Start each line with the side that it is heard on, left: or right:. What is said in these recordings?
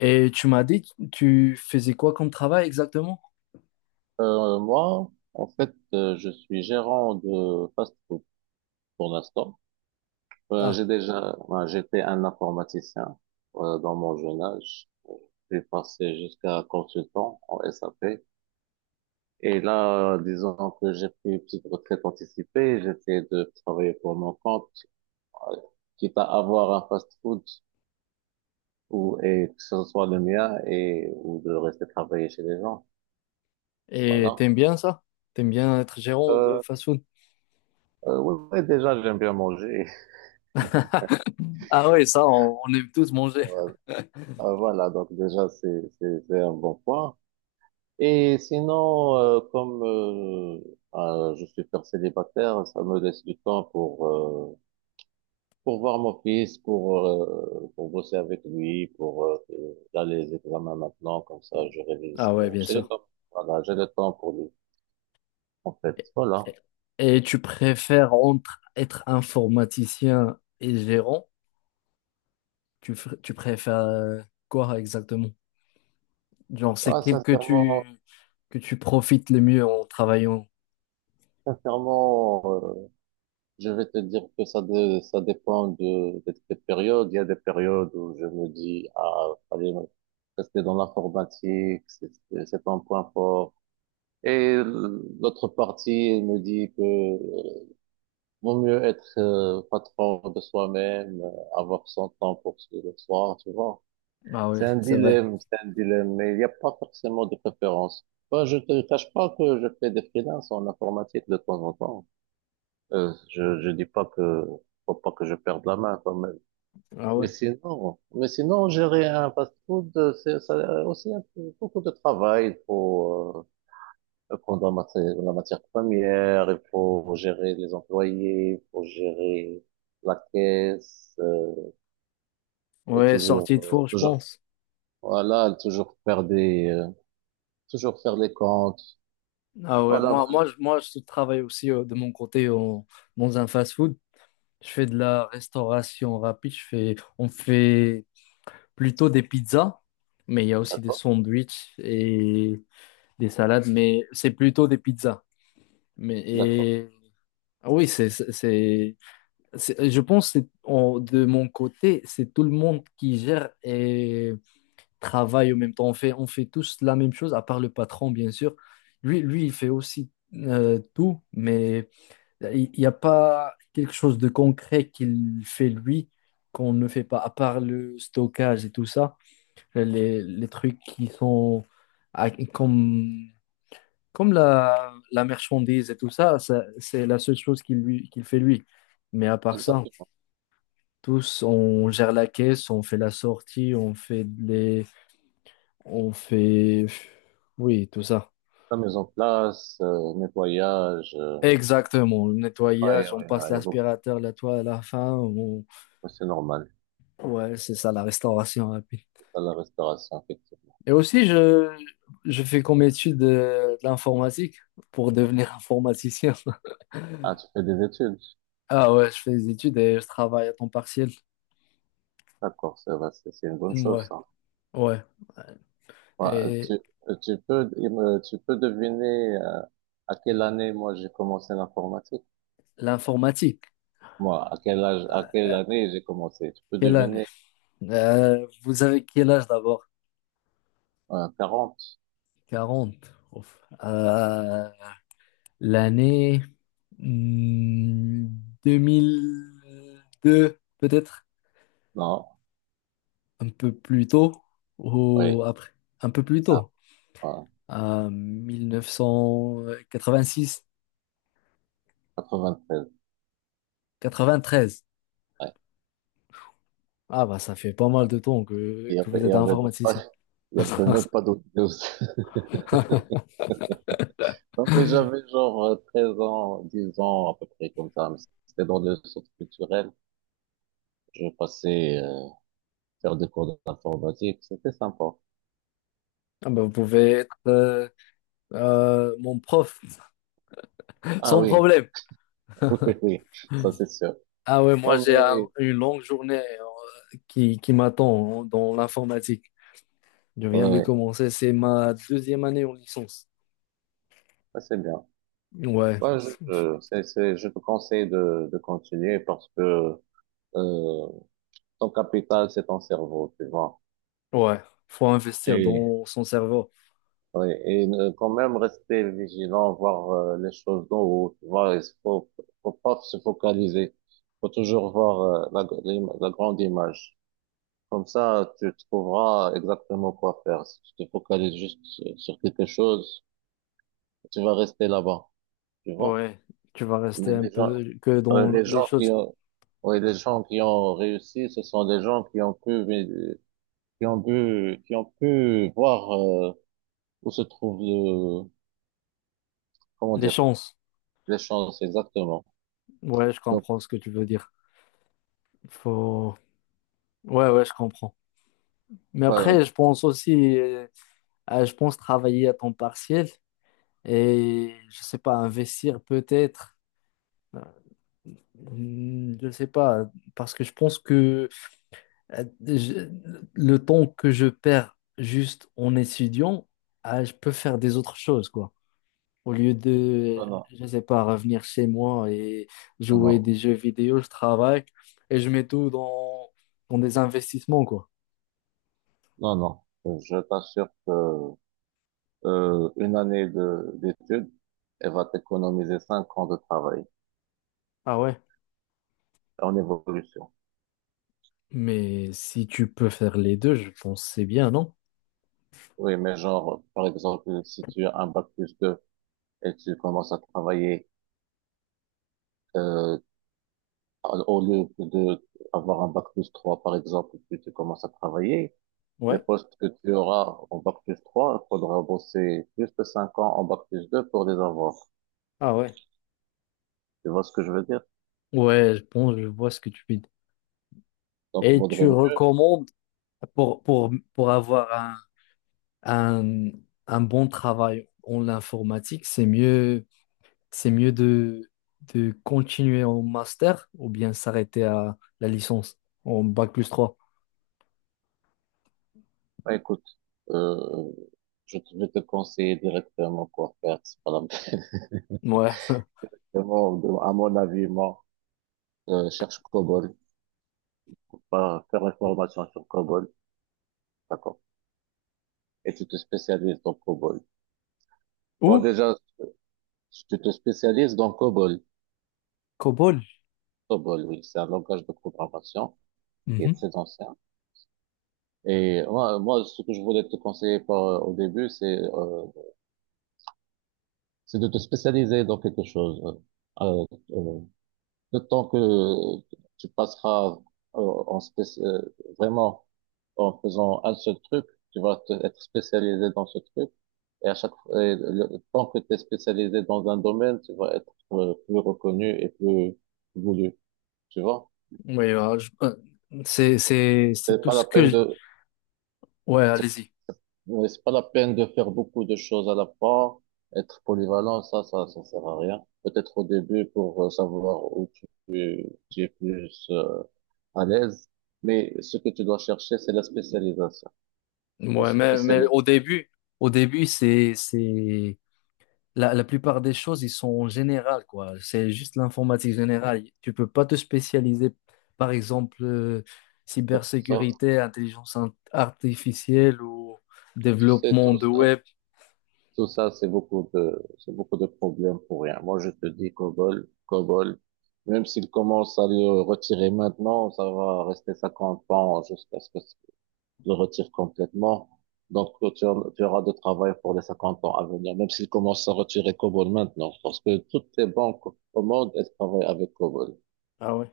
left: Et tu m'as dit, tu faisais quoi comme travail exactement?
right: Moi, en fait, je suis gérant de fast-food pour l'instant. Euh,
left: Ah,
right: j'ai déjà, ouais, j'étais un informaticien dans mon jeune âge. J'ai passé jusqu'à consultant en SAP. Et là, disons que j'ai pris une petite retraite anticipée, j'essaie de travailler pour mon compte, euh, quitte à avoir un fast-food ou et que ce soit le mien et ou de rester travailler chez les gens.
left: et
right: Voilà.
left: t'aimes bien ça? T'aimes bien être gérant de
right: Euh,
left: fast-food?
right: oui, oui, déjà, j'aime bien manger.
left: Ah ouais, ça, on aime tous manger.
right: Voilà, donc déjà, c'est un bon point. Et sinon, comme je suis père célibataire, ça me laisse du temps pour voir mon fils, pour bosser avec lui, pour là, les examens maintenant, comme ça, je révise.
left: Ah ouais, bien
right: J'ai le
left: sûr.
right: temps. Voilà, j'ai le temps pour lui, en fait.
left: Et,
right: Voilà.
left: et tu préfères entre être informaticien et gérant? Tu préfères quoi exactement? Genre, c'est
right: Ouais,
left: quel
right: sincèrement,
left: que tu profites le mieux en travaillant.
right: sincèrement, je vais te dire que ça, ça dépend de, des périodes. Il y a des périodes où je me dis, ah, fallait rester dans l'informatique, c'est un point fort. Et l'autre partie elle me dit que vaut mieux être patron de soi-même, avoir son temps pour se le soir, tu vois.
left: Ah ouais, c'est vrai.
right: C'est un dilemme, mais il n'y a pas forcément de préférence. Moi, je te cache pas que je fais des freelances en informatique de temps en temps. Je dis pas que faut pas que je perde la main quand même.
left: Ah
right: Mais
left: ouais.
right: sinon, mais sinon gérer un fast-food, c'est ça a aussi beaucoup de travail. Il faut prendre la matière première, il faut gérer les employés, il faut gérer la caisse, et
left: Ouais,
right: toujours,
left: sortie de four, je
right: toujours,
left: pense.
right: voilà, toujours faire les comptes.
left: Ah ouais,
right: Voilà, voilà.
left: je travaille aussi de mon côté dans un fast-food. Je fais de la restauration rapide. On fait plutôt des pizzas, mais il y a aussi des
right: D'accord,
left: sandwichs et des salades, mais c'est plutôt des pizzas. Mais
right: d'accord,
left: et, ah oui, Je pense que de mon côté, c'est tout le monde qui gère et travaille en même temps. On fait tous la même chose, à part le patron, bien sûr. Lui, il fait aussi tout, mais il n'y a pas quelque chose de concret qu'il fait lui qu'on ne fait pas, à part le stockage et tout ça, les trucs qui sont à- comme, comme la marchandise et tout ça, ça, c'est la seule chose qu'il fait lui. Mais à part ça.
right: exactement.
left: Tous, on gère la caisse, on fait la sortie, on fait les, on fait, oui, tout ça.
right: La mise en place, nettoyage. euh,
left: Exactement, le
right: ouais, ouais,
left: nettoyage, on passe
right: ouais, il y a beaucoup.
left: l'aspirateur, la toile à la fin.
right: Ouais, c'est normal.
left: Ouais, c'est ça, la restauration rapide.
right: C'est ça la restauration, effectivement.
left: Et aussi, je fais comme étude de, l'informatique pour devenir informaticien.
right: Ah, tu fais des études.
left: Ah ouais, je fais des études et je travaille à temps partiel.
right: D'accord, ça va, c'est une bonne chose,
left: Ouais,
right: ça.
left: ouais.
right: Ouais,
left: Et
right: euh, tu peux, tu peux deviner à quelle année moi j'ai commencé l'informatique?
left: l'informatique,
right: Moi, à quel âge, à quelle
left: euh,
right: année j'ai commencé? Tu peux
left: quelle année?
right: deviner
left: Vous avez quel âge d'abord?
right: 40?
left: 40. Ouf. L'année hmm, 2002, peut-être
right: Non?
left: un peu plus tôt
right: Oui.
left: ou après, un peu plus
right: Ah,
left: tôt,
right: ah,
left: à mille neuf cent quatre-vingt-six,
right: treize.
left: quatre-vingt-treize.
right: Ouais.
left: Ah bah ça fait pas mal de temps
right: Il y
left: que
right: avait,
left: vous
right: il y
left: êtes
right: avait même pas,
left: informaticien.
right: il y avait même pas d'autres news. Non, mais j'avais genre 13 ans, 10 ans, à peu près comme ça. Mais c'était dans le centre culturel. Je passais faire des cours d'informatique, c'était sympa.
left: Ah bah, vous pouvez être mon prof
right: Ah
left: sans
right: oui,
left: problème.
right: oui, oui, ça c'est sûr.
left: Ah ouais, moi
right: Non
left: j'ai
right: mais,
left: une longue journée qui m'attend dans l'informatique. Je viens de
right: oui,
left: commencer, c'est ma deuxième année en licence.
right: ça c'est bien.
left: Ouais,
right: Moi, je te conseille de, continuer parce que euh, ton capital, c'est ton cerveau, tu vois.
left: ouais, faut investir
right: Et,
left: dans son cerveau.
right: oui, et quand même rester vigilant, voir les choses d'en haut, tu vois. Faut pas se focaliser. Faut toujours voir la grande image. Comme ça, tu trouveras exactement quoi faire. Si tu te focalises juste sur quelque chose, tu vas rester là-bas, tu vois.
left: Ouais, tu vas
right: Mais
left: rester un peu que dans
right: les
left: les
right: gens qui
left: choses,
right: ont, ouais, les gens qui ont réussi, ce sont des gens qui ont pu voir où se trouve le, comment
left: les
right: dire,
left: chances.
right: les chances exactement.
left: Ouais, je
right: Donc,
left: comprends ce que tu veux dire. Faut, ouais, je comprends. Mais
right: euh,
left: après, je pense aussi, je pense travailler à temps partiel et je sais pas, investir peut-être. Euh, Je sais pas, parce que je pense que je- le temps que je perds juste en étudiant, ah, je peux faire des autres choses, quoi. Au lieu de,
right: non, non,
left: je sais pas, revenir chez moi et jouer
right: non,
left: des jeux vidéo, je travaille et je mets tout dans des investissements, quoi.
right: non, non, non. Je t'assure que une année de d'études, elle va t'économiser 5 ans de travail.
left: Ah ouais.
right: En évolution.
left: Mais si tu peux faire les deux, je pense que c'est bien, non?
right: Oui, mais genre, par exemple, si tu as un bac plus 2 et tu commences à travailler, euh, au lieu de avoir un bac plus 3, par exemple, puis tu commences à travailler, les
left: Ouais.
right: postes que tu auras en bac plus 3, il faudra bosser plus de 5 ans en bac plus 2 pour les avoir.
left: Ah ouais.
right: Tu vois ce que je veux dire?
left: Ouais, je pense, je vois ce que tu dis.
right: Donc, il
left: Et tu
right: vaudrait mieux.
left: recommandes pour avoir un, un bon travail en l'informatique, c'est mieux de continuer en master ou bien s'arrêter à la licence en bac plus trois.
right: Bah, écoute, euh, vais te conseiller directement quoi faire. C'est pas la-
left: Ouais.
right: Vraiment, à mon avis, moi, cherche COBOL, pas faire une formation sur COBOL. D'accord. Et tu te spécialises dans COBOL. Bon,
left: Ou
right: déjà, tu te spécialises dans COBOL.
left: COBOL.
right: COBOL, oui, c'est un langage de programmation qui est
left: Mhm.
right: très ancien. Et moi, ce que je voulais te conseiller au début, c'est de te spécialiser dans quelque chose. Euh, euh, Le temps que tu passeras euh, en spéc- euh, vraiment en faisant un seul truc, être spécialisé dans ce truc. Et à chaque fois, et le temps que tu es spécialisé dans un domaine, tu vas être plus reconnu et plus voulu. Tu vois?
left: Oui, c'est
right: C'est
left: tout
right: pas
left: ce
right: la
left: que
right: peine
left: je-
right: de,
left: Ouais,
right: c'est
left: allez-y.
right: c'est pas la peine de faire beaucoup de choses à la fois. Être polyvalent, ça sert à rien. Peut-être au début pour savoir où tu es plus à l'aise, mais ce que tu dois chercher, c'est la spécialisation. Faut
left: Ouais,
right: se spécialiser dans
left: au début, la, la plupart des choses, ils sont générales, quoi. C'est juste l'informatique générale. Tu peux pas te spécialiser, par exemple,
right: quelque sorte.
left: cybersécurité, artificielle ou
right: Tu sais,
left: développement de web.
right: tout ça, c'est beaucoup de problèmes pour rien. Moi, je te dis COBOL, COBOL, même s'il commence à le retirer maintenant, ça va rester 50 ans jusqu'à ce que tu le retire complètement. Donc, tu auras de travail pour les 50 ans à venir, même s'il commence à retirer COBOL maintenant, parce que toutes les banques au monde, elles travaillent avec COBOL.
left: Ah ouais.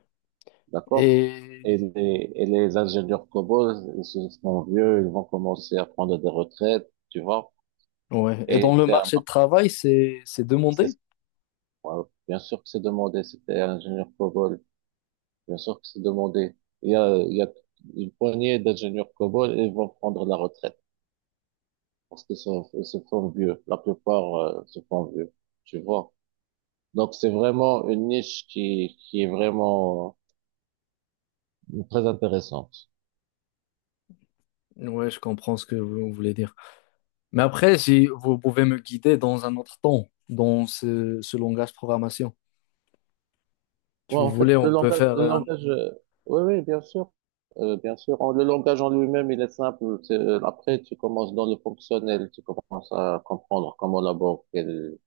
right: D'accord?
left: Et,
right: Et les ingénieurs cobots, ils se sont vieux, ils vont commencer à prendre des retraites, tu vois.
left: ouais. Et
right: Et
left: dans le
right: c'est un
left: marché de
right: mar-
left: travail, c'est
right: c'est,
left: demandé.
right: ouais, bien sûr que c'est demandé, c'était ingénieur cobol, bien sûr que c'est demandé. Il y a une poignée d'ingénieurs cobol, et ils vont prendre la retraite parce ils se font vieux. La plupart, se font vieux, tu vois. Donc c'est vraiment une niche qui est vraiment très intéressante.
left: Ouais, je comprends ce que vous voulez dire. Mais après, si vous pouvez me guider dans un autre temps, dans ce langage programmation. Si
right: Ouais,
left: vous
right: en fait,
left: voulez, on peut faire
right: le
left: un...
right: langage, oui, oui, bien sûr, bien sûr. Le langage en lui-même, il est simple. Après, tu commences dans le fonctionnel, tu commences à comprendre comment la banque elle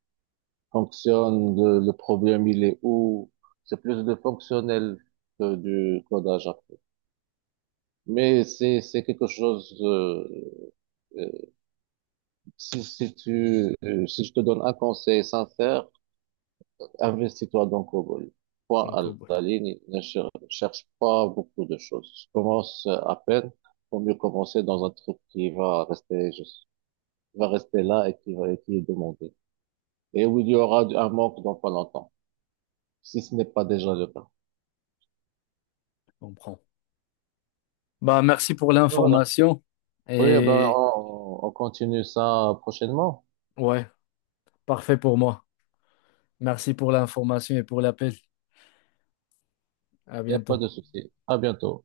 right: fonctionne, le problème il est où. C'est plus de fonctionnel que du codage après. Mais c'est quelque chose. Euh, Si je te donne un conseil sincère, investis-toi donc au bol. Toi, à
left: Donc, ouais,
right: la ligne, ne cher- cherche pas beaucoup de choses. Commence à peine. Vaut mieux commencer dans un truc qui va rester, va rester là et et qui est demandé. Et où il y aura un manque dans pas longtemps. Si ce n'est pas déjà le cas.
left: on prend. Bah, merci pour
right: Voilà.
left: l'information.
right: Oui, eh ben,
left: Et
right: on continue ça prochainement.
left: ouais, parfait pour moi. Merci pour l'information et pour l'appel. À
right: Il n'y a pas
left: bientôt.
right: de souci. À bientôt.